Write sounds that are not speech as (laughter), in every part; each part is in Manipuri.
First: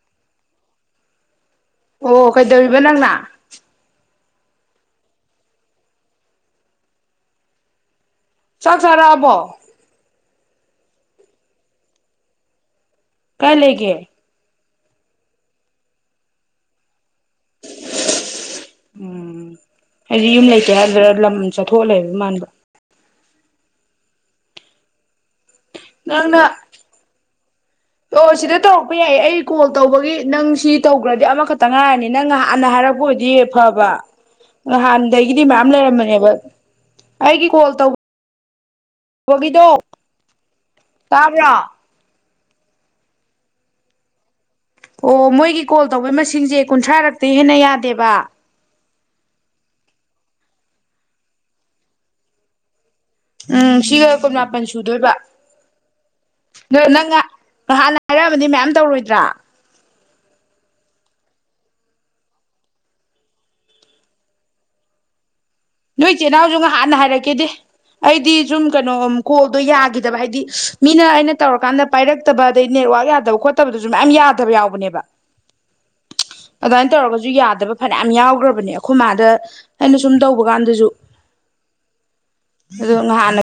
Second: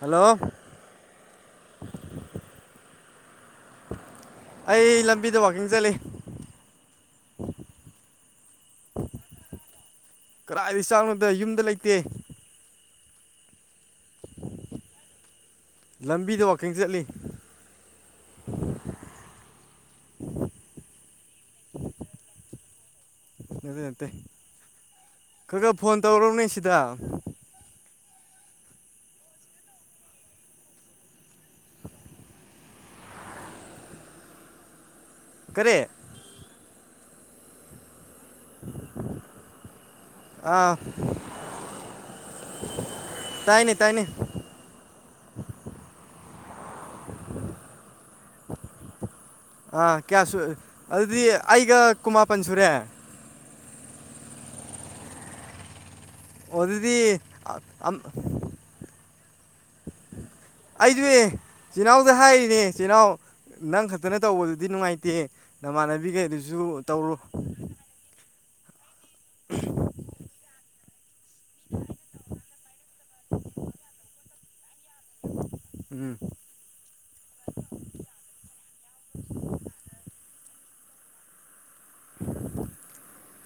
ꯍꯂꯣ ꯑꯣ ꯀꯩꯗꯧꯔꯤꯕ ꯅꯪꯅ ꯑꯩ ꯂꯝꯕꯤꯗ ꯋꯀꯤꯡ ꯆꯠꯂꯤ ꯆꯥꯛ ꯆꯥꯔꯛ ꯑꯕꯣ ꯀꯗꯥꯏꯗꯩꯩ ꯆꯥꯛꯅꯣꯗ ꯌꯨꯝꯗ ꯂꯩꯇꯦ꯫ ꯀꯥꯏ ꯂꯩꯒꯦ꯫ ꯂꯝꯕꯤꯗ ꯥꯋꯀꯤꯡ ꯆꯠꯂꯤ꯫ (inaudible) ꯎꯝ ꯍꯥꯏꯗꯤ ꯌꯨꯝ ꯂꯩꯇꯦ ꯍꯥꯏꯗ꯭ꯔ ꯂꯝ ꯆꯠꯊꯣꯛꯍꯂꯦꯕ ꯃꯥꯟꯕ ꯌꯥꯠꯇꯦ ꯅꯠꯇꯦ ꯈꯔ ꯈꯔ ꯐꯣꯟ ꯅꯪꯅ ꯇꯧꯔꯕꯅꯦ ꯁꯤꯗꯥ ꯑꯣ ꯁꯤꯗ ꯇꯧꯔꯛꯄ ꯌꯥꯏꯌꯦ ꯑꯩ ꯀꯣꯜ ꯇꯧꯕꯒꯤ ꯅꯪ ꯁꯤ ꯇꯧꯈ꯭ꯔꯗꯤ ꯑꯃꯈꯛꯇ ꯉꯥꯏꯔꯅꯤ ꯅꯪ ꯍꯥꯟꯅ ꯍꯥꯏꯔꯛꯄꯕꯨꯗꯤ ꯐꯥ ꯕ ꯅꯍꯥꯟꯗꯒꯤꯗꯤ ꯃꯌꯥꯝ ꯀꯔꯤ ꯂꯩꯔꯝꯕꯅꯦꯕ ꯑꯩꯒꯤ ꯀꯣ ꯇꯧꯕ ꯎꯝ ꯍꯒꯗꯨ ꯑꯥ ꯇꯥꯏꯅꯦ ꯇꯥꯏꯅꯦ ꯑꯣ ꯃꯣꯏꯒꯤ ꯀꯣꯜ ꯇꯧꯕꯩ ꯃꯁꯤꯡꯁꯦ ꯀꯨꯟꯊ꯭ꯔꯥꯔꯛꯇꯤ ꯍꯦꯟꯅ ꯌꯥꯗꯦꯕ ꯑꯥ ꯀꯌꯥ ꯁ ꯑꯗꯨꯗꯤ ꯑꯩꯒ ꯀꯨꯃꯥꯄꯟ ꯁꯨꯔꯦ ꯎꯝ ꯁꯤꯒ ꯀꯨꯟ ꯃꯥꯄꯟ ꯁꯨꯗꯣꯏꯕ ꯑ ꯅꯪ ꯑꯗꯨꯗꯤ ꯍꯥꯟꯅ ꯍꯥꯏꯔꯛꯑꯕꯗꯤ ꯃꯌꯥꯝ ꯇꯧꯔꯣꯏꯗ꯭ꯔꯥ ꯑꯩꯗꯨ ꯆꯤꯜꯅꯥꯎꯗ ꯍꯥꯏꯔꯤꯅꯦ ꯆꯤꯜꯅꯥꯎ ꯅꯪ ꯈꯛꯇꯅ ꯇꯧꯕꯗꯨꯗꯤ ꯅꯨꯡꯉꯥꯏꯇꯦ ꯅꯣꯏ ꯆꯦ ꯅꯥꯎꯁꯨ ꯅꯃꯥꯟꯅꯕꯤꯈꯩꯗꯨꯁꯨ ꯍꯥꯟꯅ ꯇꯧꯔꯣ ꯍꯥꯏꯔꯛꯀꯦꯗꯤ ꯑꯩꯗꯤ ꯁꯨꯝ ꯀꯩꯅꯣ ꯀꯣꯜꯗꯣ ꯌꯥꯈꯤꯗꯕ ꯍꯥꯏꯗꯤ ꯃꯤꯅ ꯑꯩꯅ ꯇꯧꯔꯀꯥꯟꯗ ꯄꯥꯏꯔꯛꯇꯕ ꯑꯗꯩ ꯅꯦꯠꯋꯥꯥꯛ ꯌꯥꯗꯕ ꯈꯣꯠ ꯈꯣꯠꯇꯕꯗꯨꯁꯨ ꯃꯌꯥꯝ ꯌꯥꯗꯕ ꯌꯥꯎꯕꯅꯦꯕ ꯎꯝ ꯑꯗꯨꯃꯥꯏꯅ ꯇꯧꯔꯒꯁꯨ ꯌꯥꯗꯕ ꯐꯅꯌꯥꯝ ꯌꯥꯎꯈ꯭ꯔꯕꯅꯦ ꯑꯩꯈꯣꯏ ꯃꯥꯗ ꯑꯩꯅ ꯁꯨꯝ ꯇꯧ ꯍ ꯀꯥꯟꯗꯁꯨ ꯑꯗꯨ ꯍꯅ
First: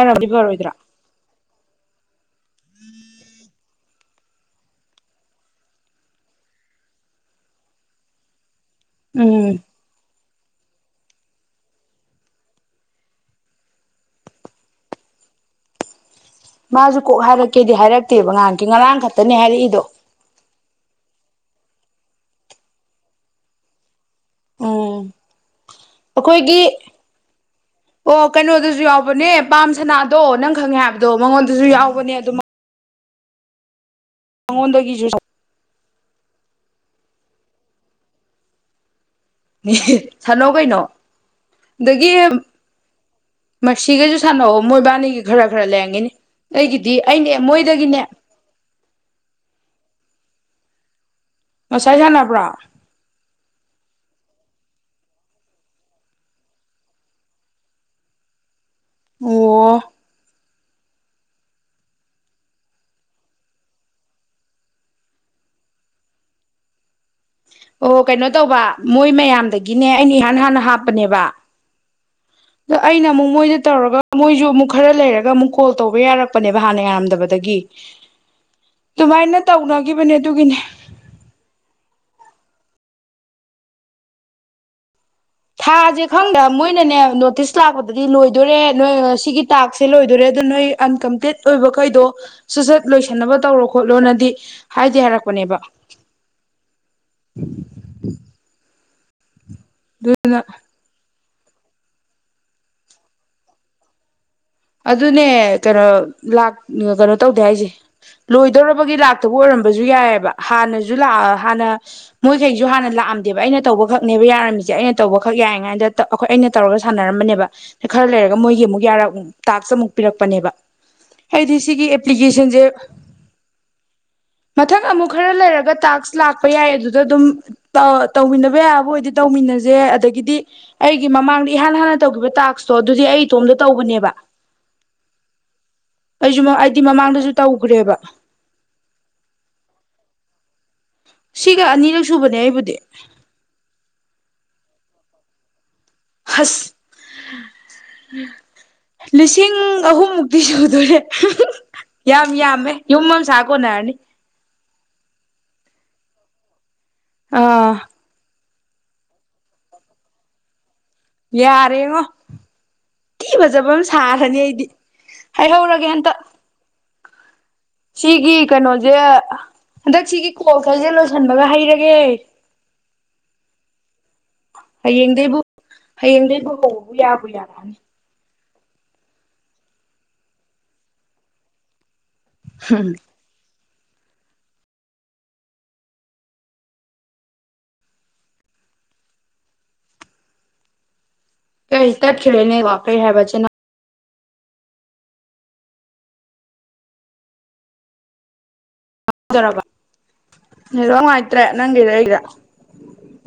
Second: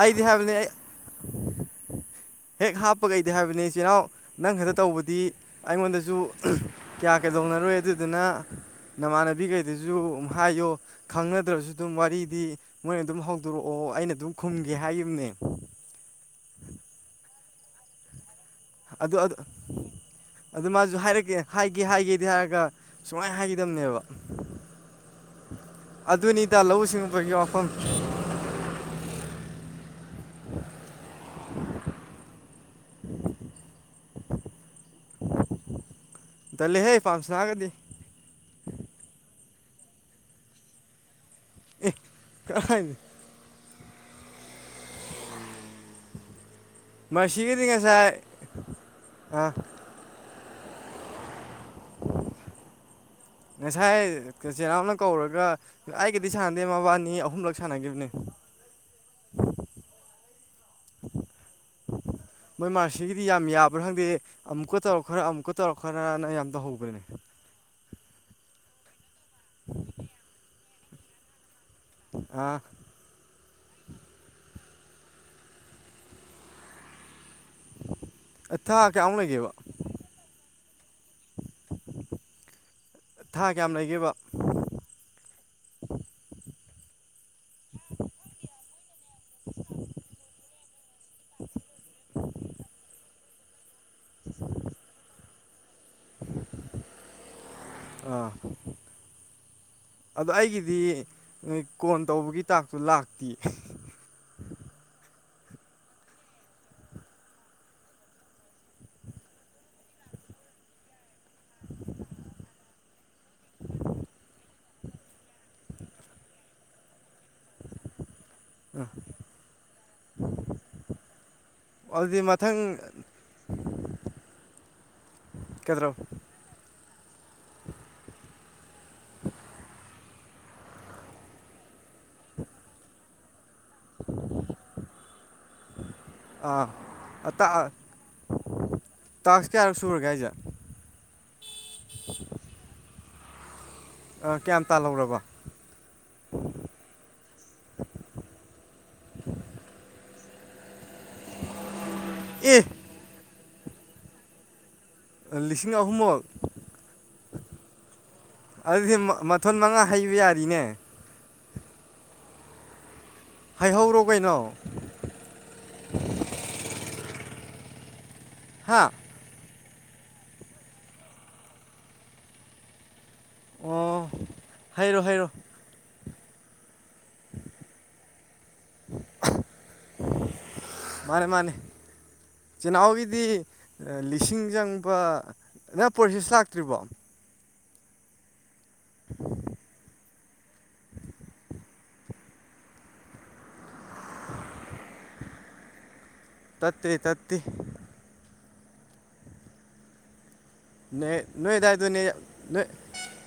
ꯑꯩꯗꯤ ꯍꯥꯏꯕꯅꯦ ꯑꯩ ꯕꯔꯣꯏꯗ꯭ꯔꯥ ꯍꯦꯛ ꯍꯥꯞꯄ ꯀꯩꯗꯤ ꯍꯥꯏꯕꯅꯤ ꯆꯦꯅꯥꯎ ꯅꯪ ꯈꯛꯇ ꯇꯧꯕꯗꯤ ꯑꯩꯉꯣꯟꯗꯁꯨ ꯀꯌꯥ ꯀꯌꯥꯗꯧꯅꯔꯣꯏ ꯑꯗꯨꯗꯨꯅ ꯎꯝ ꯅꯃꯥꯟꯅꯕꯤꯈꯩꯗꯁꯨ ꯍꯥꯏꯌꯣ ꯈꯪꯅꯗ꯭ꯔꯁꯨ ꯑꯗꯨꯝ ꯋꯥꯔꯤꯗꯤ ꯃꯣꯏꯅ ꯑꯗꯨꯝ ꯍꯧꯗꯣꯔꯛꯑꯣ ꯑꯩꯅ ꯑꯗꯨꯝ ꯈꯨꯝꯒꯦ ꯍꯥꯏꯈꯤꯕꯅꯦ (inaudible) ꯃꯥꯁꯨ ꯀꯣꯛ ꯍꯥꯏꯔꯛꯀꯦꯗꯤ ꯍꯥꯏꯔꯛꯇꯦꯕ ꯉꯍꯥꯟ ꯑꯗꯨ ꯑꯗꯨ ꯃꯥꯁꯨ ꯍꯥꯏꯔꯛ ꯍꯥꯏꯒꯦ ꯍꯥꯏꯒꯦ ꯍꯥꯏꯒꯦꯗꯤ ꯍꯥꯏꯔꯒ ꯁꯨꯃꯥꯏꯅ ꯍꯥꯏꯈꯤꯗꯕꯅꯦꯕ ꯎꯝ ꯑꯗꯨꯅꯤ ꯇ ꯑꯩꯈꯣꯏꯒꯤ ꯂꯧꯎ ꯁꯤꯡꯎꯕꯒꯤ ꯋꯥꯐꯝ ꯍꯕꯅꯦ ꯄꯥꯝ ꯁꯅꯥꯗꯣ ꯅꯪ ꯈꯪꯉꯦ ꯍꯥꯏꯕꯗꯣ ꯃꯉꯣꯟꯗꯁꯨ ꯌꯥꯎꯕꯅꯦ ꯑꯗꯨꯝ ꯃꯉꯣꯟꯗꯒꯤꯁꯨ ꯗꯜꯂꯤꯍꯦ ꯄꯥꯝ ꯁꯅꯥꯒꯗꯤ ꯁꯥꯟꯅꯧ ꯀꯩꯅꯣ ꯑꯦ ꯀꯔꯥꯢꯗ ꯃꯁꯤꯈꯩꯁꯨ ꯁꯥꯟꯅꯑꯣ ꯃꯣꯏ ꯏꯕꯥꯅꯤꯒꯤ ꯈꯔ ꯈꯔ ꯂꯩꯔꯝꯒꯅꯤ ꯑꯩꯒꯤꯗꯤ ꯑꯩꯅꯦ ꯃꯔꯁꯤꯒꯗꯤ ꯃꯣꯏꯗꯒꯤꯅꯦ ꯉꯁꯥꯏ ꯑ ꯉꯁꯥꯏ ꯁꯅꯕ꯭ꯔꯥ ꯏꯆꯦꯅꯥꯎꯅ ꯀꯧꯔꯒ ꯑꯩꯒꯗꯤ ꯁꯥꯟꯅꯗꯦ ꯃꯕꯥꯅꯤ ꯑꯍꯨꯝꯂꯛ ꯁꯥꯟꯅꯈꯤꯕꯅꯤ ꯑꯣ (inaudible) ꯃꯣꯏ ꯃꯥꯔꯁꯤꯒꯤꯗꯤ ꯌꯥꯝ ꯌꯥꯕ꯭ꯔꯥ ꯈꯪꯗꯦ ꯑꯃꯨꯛꯀ ꯇꯧꯔꯛꯈ꯭ꯔ ꯑꯃꯨꯛꯀ ꯇꯧꯔꯛ ꯈ꯭ꯔꯅ ꯌꯥꯝ ꯇꯧꯍꯧꯕꯅꯤ ꯑꯣ ꯀꯩꯅꯣ ꯇꯧꯕ ꯃꯣꯏ ꯃꯌꯥꯝꯗꯒꯤꯅꯦ ꯑꯩꯅ ꯏꯍꯥꯟ ꯍꯥꯟꯅ ꯍꯥꯞꯄꯅꯦꯕ ꯑ ꯑꯗꯣ ꯑꯩꯅ ꯑꯃꯨꯛ ꯃꯣꯏꯗ ꯇꯧꯔꯒ ꯃꯣꯏꯁꯨ ꯑꯃꯨꯛ ꯈꯔ ꯂꯩꯔꯒ ꯑꯃꯨꯛ ꯀꯣꯜ ꯇꯧꯕ ꯌꯥꯔꯛꯄꯅꯦꯕ ꯍꯥꯟꯅ ꯌꯥꯔꯝꯗꯕꯗ ꯊꯥ ꯀꯌꯥꯃꯨꯛ ꯑꯗꯨꯃꯥꯏꯅ ꯂꯩꯒꯦꯕ ꯇꯧꯅꯈꯤꯕꯅꯦ ꯑꯗꯨꯒꯤꯅꯦ ꯊꯥ ꯀꯌꯥꯝ ꯂꯩꯒꯦꯕ ꯊꯥꯁꯦ ꯈꯪꯗ꯭ꯔꯥ ꯃꯣꯏꯅꯅꯦ ꯅꯣꯇꯤꯁ ꯂꯥꯛꯄꯗꯗꯤ ꯂꯣꯏꯗꯣꯏꯣꯔꯦ ꯅꯣꯏ ꯁꯤꯒꯤ ꯇꯥꯛꯁꯦ ꯂꯣꯏꯗꯣꯔꯦ ꯑꯗ ꯅꯣꯏ ꯑꯟꯀꯝꯄꯤꯠ ꯑꯣꯏꯕꯈꯩꯗꯣ ꯁꯨꯠꯆꯠ ꯂꯣꯏꯁꯤꯟꯅꯕ ꯇꯧꯔꯣ ꯈꯣꯠꯂꯣꯅꯗꯤ ꯍꯥꯏꯗꯤ ꯍꯥꯏꯔꯛꯄꯅꯦꯕ ꯑꯥ ꯑꯗꯣ ꯑꯗꯨꯗꯨꯅ ꯑꯩꯒꯤꯗꯤ ꯅꯣꯏ ꯀꯣꯟ ꯇꯧꯕꯒꯤ ꯇꯥꯛꯇꯨ ꯂꯥꯛꯇꯦ ꯑꯗꯨꯅꯦ ꯀꯩꯅꯣ ꯂꯥꯛ ꯀꯩꯅꯣ ꯇꯧꯗꯦ ꯍꯥꯏꯁꯦ ꯂꯣꯏꯗꯧꯔꯕꯒꯤ ꯂꯥꯛꯇꯕ ꯑꯣꯏꯔꯝꯕꯁꯨ ꯌꯥꯏꯑꯕ ꯍꯥꯟꯅꯁꯨ ꯂꯑ ꯍꯥꯟꯅ ꯃꯣꯏꯈꯩꯁꯨ ꯍꯥꯟꯅ ꯂ ꯄꯥꯝꯗꯦꯕ ꯑꯩꯅ ꯇꯧꯕꯈꯛꯅꯦꯕ ꯌꯥꯔꯝꯃꯤꯁꯦ ꯑꯩꯅ ꯇꯧꯕꯈꯛ ꯌꯥꯏꯉꯗ ꯑꯩꯈꯣꯏ ꯑꯩꯅ ꯇꯧꯔꯒ ꯁꯥꯟꯅꯔꯝꯕꯅꯦꯕ ꯈꯔ ꯂꯩꯔ ꯃꯣꯏꯒꯤ ꯑꯃꯨꯛ ꯑꯥ ꯌꯥꯔꯛꯎ ꯄꯤꯔꯛꯄꯅꯦꯕ ꯍꯥꯏꯗꯤ ꯁꯤꯒꯤ ꯑꯗꯨꯗꯤ ꯃꯊꯪ ꯑꯦꯄ꯭ꯂꯤꯀꯦꯁꯟꯁꯦ ꯃꯊꯪ ꯑꯃꯨꯛ ꯈꯔ ꯂꯩꯔꯒ ꯀꯩꯗꯧꯔ ꯇꯥꯛꯁ ꯂꯥꯛꯄ ꯌꯥꯏ ꯑꯗꯨꯗ ꯑꯗꯨꯝ ꯇꯧ ꯊꯕ ꯑꯕ ꯑꯣꯏꯗꯤ ꯇꯧꯃꯤꯟꯅꯁꯦ ꯑꯗꯒꯤꯗꯤ ꯑꯩꯒꯤ ꯃꯃꯥꯡꯗ ꯏꯍꯥꯟ ꯍꯥꯟꯅ ꯇꯧꯈꯤꯕ ꯇꯥꯛꯁꯇꯣ ꯑꯗꯨꯗꯤ ꯑꯩ ꯁꯣꯝꯗ ꯇꯧꯕꯅꯦꯕ ꯑꯩꯁꯨ ꯍꯥꯏꯗꯤ ꯃꯃꯥꯡꯗꯁꯨ ꯑꯥ ꯇꯧꯈ꯭ꯔꯦꯕ ꯇꯥꯛꯁ ꯀꯌꯥꯔꯛ ꯁꯨꯔꯒꯦ ꯍꯥꯏꯁꯦ ꯁꯤꯒ ꯑꯅꯤꯔꯛ ꯁꯨꯕꯅꯦ ꯑꯩꯕꯨꯗꯤ ꯀꯌꯥꯝ ꯇꯥꯜꯍꯧꯔꯕ ꯑꯁ ꯂꯤꯁꯤꯡ ꯑꯍꯨꯝ ꯗꯤ ꯁꯨꯗꯨꯔꯦ ꯌꯥꯝ ꯑꯦ ꯌꯥꯝꯃꯦ ꯌꯨꯝꯝ ꯁꯥꯀꯣ ꯅꯥꯔꯅꯤ ꯂꯤꯁꯤꯡ ꯑꯍꯨꯝꯃ ꯑꯥ ꯑꯗꯨꯗꯤ ꯃꯊꯣꯟ ꯃꯉꯥ ꯍꯩꯕ ꯌꯥꯔꯤꯅꯦ ꯌꯦ ꯑꯔꯦꯉ ꯀꯤ ꯐꯖꯕ ꯑꯃ ꯍꯩꯍꯧꯔꯣ ꯀꯩꯅꯣ ꯁꯥꯔꯅꯤ ꯑꯩꯗꯤ ꯍꯥꯏꯍꯧꯔꯒꯦ ꯍꯟꯇ ꯁꯤꯒꯤ ꯍꯥ ꯀꯩꯅꯣꯁꯦ ꯍꯟꯗꯛ ꯁꯤꯒꯤ ꯀꯣꯜ ꯈꯔꯁꯦ ꯂꯣꯏꯁꯤꯟꯕꯒ ꯍꯩꯔꯒꯦ ꯑꯣ ꯍꯥꯏꯔꯣ ꯍꯥꯏꯔꯣ ꯍꯌꯦꯡꯗꯒꯤꯩ ꯂꯍꯕꯨ ꯌꯥꯕꯨ ꯌꯥꯔꯛꯅꯤ ꯃꯥꯅꯦ ꯃꯥꯅꯦ ꯆꯅꯥꯎ ꯏꯗꯤ ꯂꯤꯁꯤꯡ ꯆꯪꯕ ꯅꯪ ꯄ꯭ꯔꯣꯁꯤꯦꯁ ꯂꯥꯛꯇ꯭ꯔꯤꯕꯣ (unintelligible) ꯀꯩ ꯇ ꯈꯅꯦ ꯋꯥꯄ ꯍꯥꯏꯕꯆꯅ ꯇꯠꯇꯦ ꯇꯠꯇꯄꯤ ꯍꯖꯔꯔꯕ ꯅꯣꯏ ꯅꯣꯏ ꯑꯗꯨꯗꯥꯏꯗꯅꯦ ꯅꯣꯏ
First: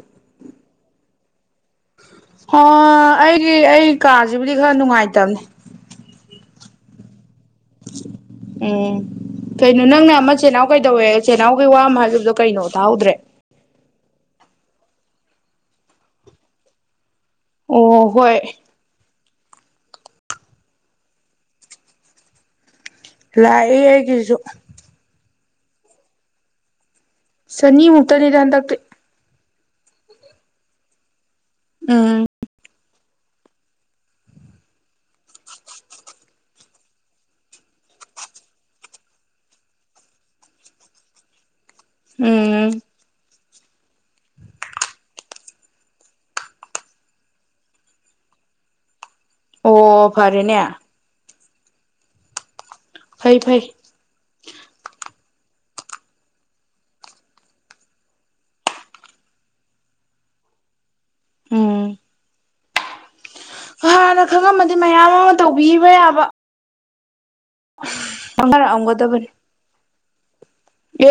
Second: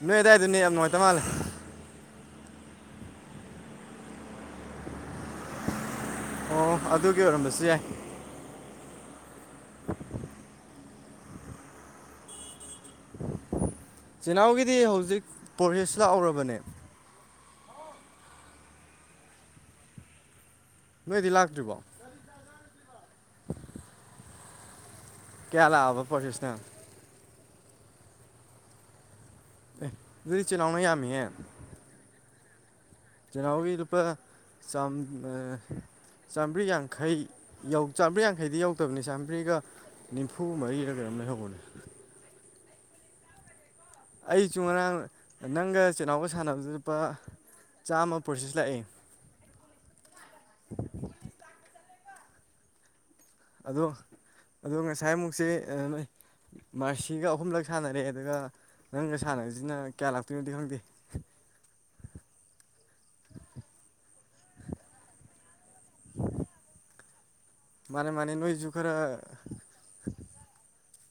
ꯅꯣꯏ ꯑꯗꯨꯗꯥꯋꯥꯏꯗꯅꯦ ꯌꯥꯝ ꯅꯨꯡꯉꯥꯏꯇ ꯃꯥꯜꯂꯦ ꯑꯣ ꯑꯩꯒꯤ ꯑꯩ ꯀꯥꯁꯤꯕꯨꯗꯤ ꯈꯔ ꯅꯨꯡꯉꯥꯏꯇꯕꯅꯤ ꯑꯣ ꯑꯗꯨꯒꯤ ꯑꯣꯏꯔꯝꯕꯁꯦ ꯎꯝ ꯀꯩꯅꯣ ꯅꯪꯅ ꯃꯆꯅꯣ ꯀꯩꯗ ꯩ ꯇꯧꯋꯦ ꯆꯦꯅꯥꯍꯎꯒꯤ ꯋꯥ ꯑꯃ ꯍꯥꯏꯈꯤꯕꯗꯣ ꯀꯩꯅꯣ ꯇꯥꯍꯧꯗ꯭ꯔꯦ ꯆꯤꯜ ꯏꯅꯥꯎꯒꯤꯗꯤ ꯍꯧꯖꯤꯛ ꯄ꯭ꯔꯣꯁꯦꯁ ꯂꯥꯛꯎꯔꯕꯅꯦ ꯑꯣ ꯍꯣꯏ ꯅꯣꯏꯗꯤ ꯂꯥꯛꯇ꯭ꯔꯤꯕꯣ ꯂꯥꯛꯑ ꯀꯁꯨ ꯀꯌꯥꯂꯕ ꯄꯁꯦꯁꯅꯦ ꯁꯅꯤ ꯃꯨꯛꯇꯗꯗ ꯑꯗꯇꯦ ꯑꯦ ꯑꯗꯨꯗꯤ ꯏꯆꯤꯜꯅꯥꯎꯅ ꯌꯥꯝꯃꯤꯍꯦ ꯎꯝ ꯆꯅꯥꯎꯒꯤꯗꯨꯨꯄꯥꯄꯥ ꯆꯝ ꯆꯥꯝꯃꯔꯤ ꯌꯥꯡꯈꯩꯧ ꯆꯥꯝꯃꯔꯤ ꯌꯥꯡꯈꯩꯗꯤ ꯌꯧꯗꯕꯅꯤ ꯆꯥꯝꯃꯔꯤꯒ ꯅꯤꯝꯐꯨ ꯃꯔꯤꯔꯒ ꯝ ꯍꯕꯅꯦ ꯎꯝ ꯑꯩꯁꯨ ꯉꯔꯥꯡ ꯅꯪꯒ ꯆꯤꯜꯍꯅꯥꯎꯕ ꯁꯥꯟꯅꯕꯗ ꯂꯨꯄꯥ ꯆꯥꯝꯃ ꯄ꯭ꯔꯣꯁꯦꯁ ꯂꯥꯛꯑ ꯑꯣ ꯐꯔꯦꯅꯦ ꯐꯩ ꯐꯩ ꯑꯗꯣ ꯑꯗꯣ ꯉꯁꯥꯏꯃꯨꯛꯁꯦ ꯅꯣꯏ ꯃꯁꯤꯒ ꯑꯍꯨꯝꯂꯛ ꯁꯥꯟꯅꯔꯦ ꯑꯗꯨꯒ ꯅꯪꯅ ꯁꯥꯟꯅꯔꯤꯁꯤꯅ ꯀꯌꯥ ꯂꯥꯛꯇꯣꯏꯅꯣꯗꯤ ꯈꯪꯗꯦ ꯎꯝ ꯍꯥꯟꯅ ꯈꯪꯉꯝꯃꯗꯤ ꯃꯌꯥꯝ ꯑꯃ ꯇꯧꯕꯤꯕ ꯌꯥꯕ ꯃꯥꯅꯤ ꯃꯥꯅꯤ ꯅꯣꯏꯖꯨ ꯈꯔ ꯈꯪꯅꯔꯛꯑꯝꯒꯗꯕꯅꯤ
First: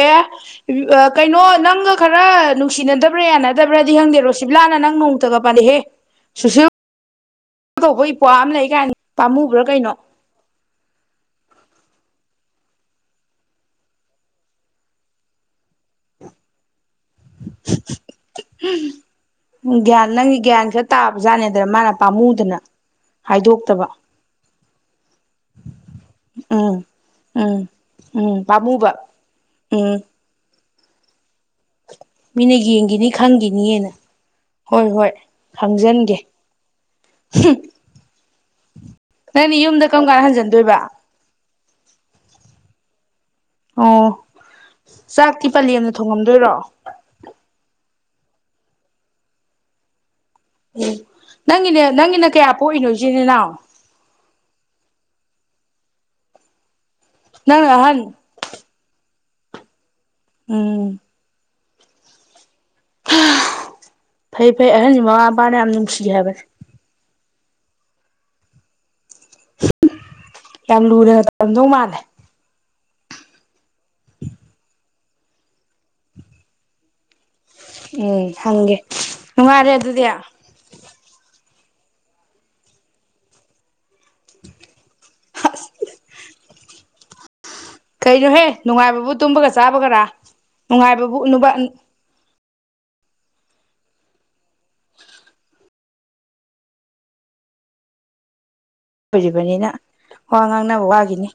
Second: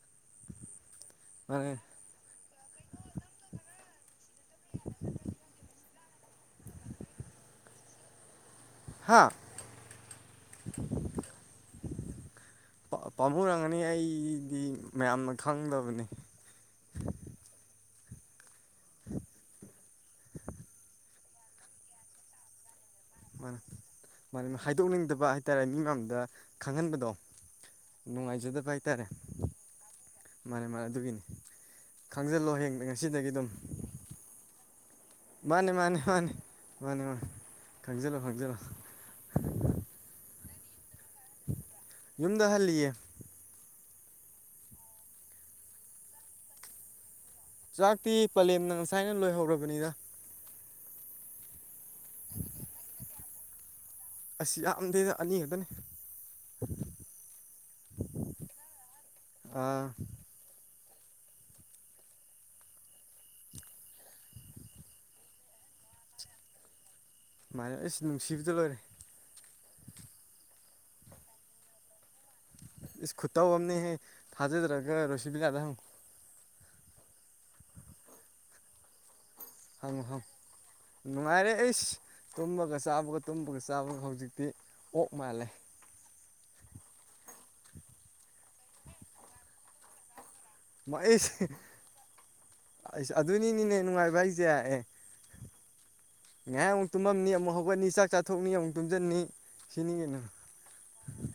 ꯑꯦ ꯀꯩꯅꯣ ꯃꯥꯅꯦ ꯅꯪꯒ ꯈꯔ ꯅꯨꯡꯁꯤꯅꯗꯕ꯭ꯔꯥ ꯌꯥꯅꯗꯕ꯭ꯔꯗꯤ ꯈꯪꯗꯦꯀꯣ ꯀꯤꯞꯂꯥꯅ ꯅꯪ ꯅꯣꯡꯇꯒ ꯄꯥꯅꯤꯍꯦ ꯁꯨꯁꯤꯨ (unintelligible) ꯇꯧꯕ ꯏꯄ꯭ ꯑꯃ ꯂꯩ ꯀꯥꯏꯅꯤ ꯍꯥ ꯃꯥꯝꯃꯨꯕ꯭ꯔꯥ ꯀꯩꯅꯣ (inaudible) ꯄꯥꯝꯃꯨꯔꯝꯒꯅꯤ ꯑꯩꯗꯤ ꯃꯌꯥꯝꯅ ꯈꯪꯗꯕꯅꯤ ꯎꯝ ꯒ꯭ꯌꯥꯟ ꯅꯪꯒꯤ ꯒ꯭ꯌꯥꯟ ꯈꯔ ꯇꯥꯕ ꯖꯥꯠꯅꯦ ꯑꯗ ꯃꯥꯅ ꯄꯥꯝꯃꯨꯗꯅ ꯃꯥꯅꯦ ꯍꯥꯏꯗꯣꯛꯇꯕ ꯃꯥꯅꯦ ꯍꯥꯏꯗꯣꯛꯅꯤꯡꯗꯕ ꯍꯥꯏꯇꯥꯔꯦ ꯃꯤ ꯃꯥꯡꯗ ꯎꯝ ꯈꯪꯍꯟꯕꯗꯣ ꯎꯝ ꯎꯝ ꯅꯨꯡꯉꯥꯏꯖꯗꯕ ꯄꯥꯃꯨꯕ ꯍꯥꯏꯇꯥꯔꯦ ꯎꯝ ꯃꯥꯅꯦ ꯃꯥꯅꯦ ꯑꯗꯨꯒꯤꯅꯤ ꯈꯪꯖꯜꯂꯣ ꯃꯤꯅ ꯍꯌꯦꯡ ꯌꯦꯡꯒꯤꯅꯤ ꯉꯁꯤꯗꯒꯤ ꯈꯪꯒꯤꯅꯤꯅ ꯍꯣꯏ ꯍꯣꯏ ꯃꯥꯅꯤ ꯃꯥꯅꯤ ꯈꯪꯖꯟꯒꯦ ꯃꯥꯅꯤ ꯃꯥꯅꯤ ꯃꯥꯅꯤ ꯈꯪꯖꯂꯣ ꯈꯪꯖꯂꯣ ꯅꯪꯅꯤ ꯌꯨꯝꯗ ꯀꯔꯝ ꯀꯥꯟꯗ ꯍꯟꯖꯤꯟꯗꯣꯏꯕ ꯌꯨꯝꯗꯍꯜ ꯂꯤꯌꯦ ꯑꯣ ꯆꯥꯛꯇꯤ ꯄꯂꯦꯝꯅ ꯊꯣꯡꯉꯝꯗꯣꯏꯔꯣ ꯆꯥꯛꯇꯤ ꯄꯂꯦꯝꯅ ꯉꯁꯥꯏꯅ ꯂꯣꯏꯍꯧꯔꯕꯅꯤꯗ ꯎ ꯅꯪꯒꯤꯅꯦ ꯅꯪꯒꯤꯅ ꯀꯌꯥ ꯄꯣꯛꯏꯅꯣ ꯏꯆꯤꯟ ꯏꯅꯥꯎ ꯑꯁ ꯌꯥꯝꯃꯗꯦꯗ ꯑꯅꯤ ꯈꯠꯇꯅꯦ ꯅꯪ ꯑꯍꯟ ꯎꯝ ꯎꯝ ꯐꯩ ꯐꯩ ꯑꯍꯟꯒꯤ ꯃꯃꯥ ꯃꯄꯥꯅ ꯌꯥꯝ ꯅꯨꯡꯁꯤ ꯍꯥꯏꯕꯅꯦ ꯁꯨꯃꯥꯏꯅ ꯑꯁ ꯅꯨꯡꯁꯤꯕꯗ ꯂꯣꯏꯔꯦ ꯌꯥꯝ ꯂꯨꯅ ꯇꯧꯔꯝꯗꯧ ꯃꯥꯜꯂꯦ ꯏꯁ ꯈꯨꯠꯇꯧ ꯑꯃꯅꯦꯍꯦ ꯊꯥꯖꯗ꯭ꯔꯒ ꯔꯣꯁꯤꯕꯤꯅꯗ ꯍꯪꯉꯣ ꯎꯝ ꯍꯪꯒꯦ ꯅꯨꯡꯉꯥꯏꯔꯦ ꯍꯪꯉꯨ ꯑꯗꯨꯗꯤ ꯍꯪꯉꯨ ꯑꯁ ꯅꯨꯡꯉꯥꯏꯔꯦ ꯑꯩꯁ ꯇꯨꯝꯕꯒ ꯆꯥꯕꯒ ꯇꯨꯝꯕꯒ ꯆꯥꯕꯒ ꯍꯧꯖꯤꯛꯇꯤ ꯑꯣꯛ ꯃꯥꯜꯂꯦ ꯀꯩꯅꯣꯍꯦ ꯅꯨꯡꯉꯥꯏꯕꯕꯨ ꯇꯨꯝꯕꯒ ꯆꯥꯕꯒꯔꯥ ꯅꯨꯡꯉꯥꯏꯕꯕꯨ ꯑꯩꯁ ꯎꯨꯅꯕ ꯑꯩꯁ ꯑꯗꯨꯅꯤꯅꯤꯅꯦ ꯅꯨꯡꯉꯥꯏꯕ ꯍꯥꯏꯁꯦ ꯑꯦ ꯉꯏꯍꯥꯛ ꯑꯃꯨꯛ ꯇꯨꯝꯃꯝꯅꯤ ꯑꯃꯨꯛ ꯍꯧꯒꯠꯅꯤ ꯆꯥꯛ ꯆꯥꯊꯣꯛꯅꯤ ꯑꯃꯨꯛ ꯇꯨꯝꯖꯟꯅꯤ ꯑꯣꯏꯔꯤꯕꯅꯤꯅ ꯁꯤꯅꯤ ꯀꯩꯅꯣ ꯋꯥ ꯉꯥꯡꯅꯕ ꯋꯥꯒꯤꯅꯤ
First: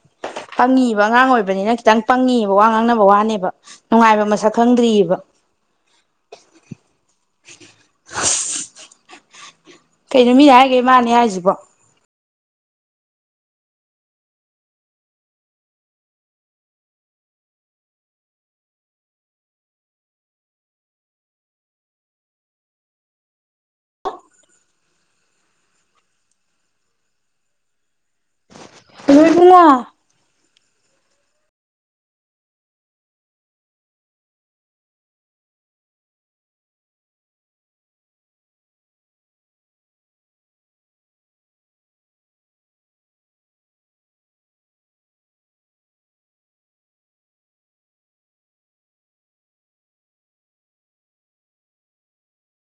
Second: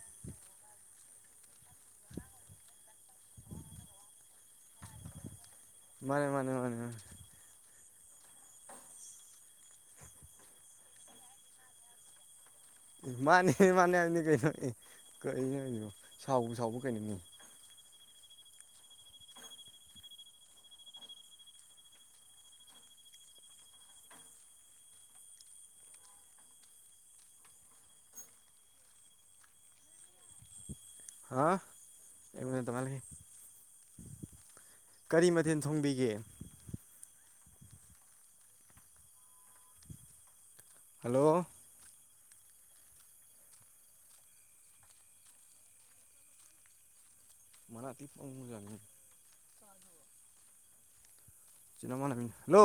ꯄꯪꯉꯤ ꯑꯉꯥꯡ ꯑꯣꯏꯕꯅꯤꯅ ꯈꯤꯇꯪ ꯄꯪꯉꯤꯕ ꯋꯥ ꯉꯥꯡꯅꯕ ꯋꯥꯅꯤꯕ ꯅꯨꯡꯉꯥꯏꯕ ꯃꯁꯛ ꯈꯪꯗ꯭ꯔꯤꯕ ꯃꯥꯅꯦ ꯃꯥꯅꯦ ꯃꯥꯅꯦ ꯃꯥꯅꯦ (unintelligible) ꯀꯩꯅꯣ ꯃꯤꯅ ꯍꯥꯏꯒꯩ ꯃꯥꯅꯤ ꯍꯥꯏꯔꯤꯁꯤꯕꯣ ꯃꯥꯅꯦ ꯃꯥꯅꯦ ꯍꯥꯏꯕꯅꯤ ꯀꯩꯅꯣ ꯑꯦ ꯀꯅꯤꯅꯣ ꯁꯥꯎꯕꯨ ꯁꯥꯎꯕꯔ ꯀꯩꯅꯣꯅꯦ ꯏꯕꯨꯉꯣ ꯍꯥ ꯂꯩꯃꯤ (inaudible) ꯀꯔꯤ ꯃꯊꯦꯜ ꯊꯣꯡꯕꯤꯒꯦ ꯍꯜꯂꯣ ꯃ ꯇꯤ ꯐ ꯃꯖꯪꯅꯤ (inaudible) ꯆꯤꯅꯃ ꯍꯜꯂꯣ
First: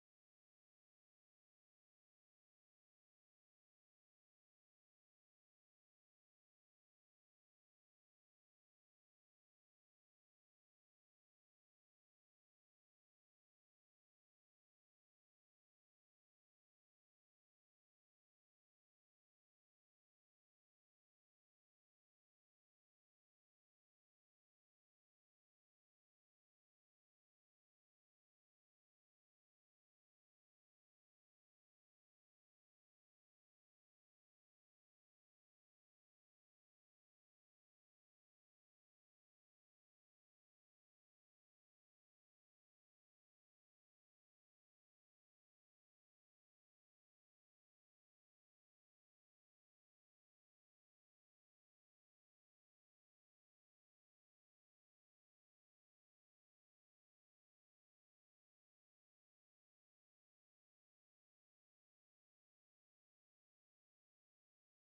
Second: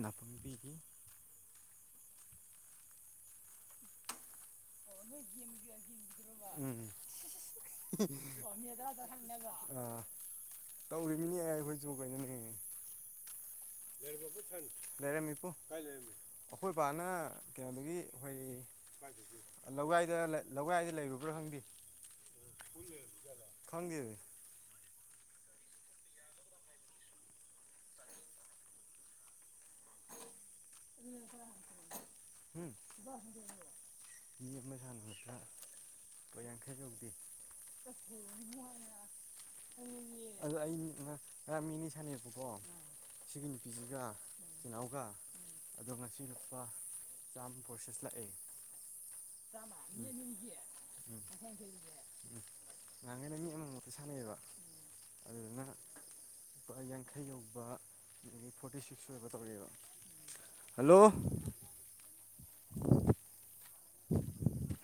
ꯅꯥꯇꯣꯡꯕꯤꯒꯤ ꯑ ꯎꯝ ꯑꯥ ꯇꯧꯔꯤꯕꯃꯤꯅꯦ ꯑꯦ ꯑꯩꯈꯣꯏꯁꯨ ꯀꯣꯏꯩꯅꯣꯅꯦ ꯍ ꯂꯩꯔꯝꯃꯤꯄꯨ ꯑꯩꯈꯣꯏ ꯕꯥꯅ ꯀꯩꯅꯣꯗꯒꯤ ꯑꯩꯈꯣꯏ ꯂꯧꯒꯏꯗ ꯂꯧꯒꯏꯗ ꯂꯩꯔꯨꯕ꯭ꯔꯥ ꯈꯪꯗꯦ ꯈꯪꯒꯤꯦ ꯑ ꯎꯝ ꯌꯦ ꯃ ꯁꯠꯇ ꯄꯡꯈ ꯆꯧꯗꯤ ꯑꯗꯨ ꯑꯩ ꯉ ꯃꯤꯅꯤ ꯁꯅꯄꯀꯣ ꯁꯤꯒꯟ ꯄꯤꯖꯤꯒ ꯆꯍꯎꯒ ꯑꯗꯣ ꯉꯁꯤ ꯂꯨꯄꯥ ꯆꯥꯝꯃ ꯄ꯭ꯔꯣꯁꯦꯁ ꯂꯥꯛꯑꯦ (unintelligible) ꯉꯥꯡꯉꯅ ꯃꯤ ꯑꯃꯃꯃꯨꯛꯇꯤ ꯁꯥꯟꯅꯩꯌꯦꯕ ꯑ ꯂꯨꯄꯥ ꯌꯥꯡꯈꯩ ꯌꯧꯕ ꯑꯗꯒꯤ ꯐꯣꯔꯇꯤ ꯁꯤꯛꯁ ꯑꯣꯏꯕ ꯇꯧꯔꯤꯑꯦꯕ ꯍꯂꯣ ꯎ (unintelligible)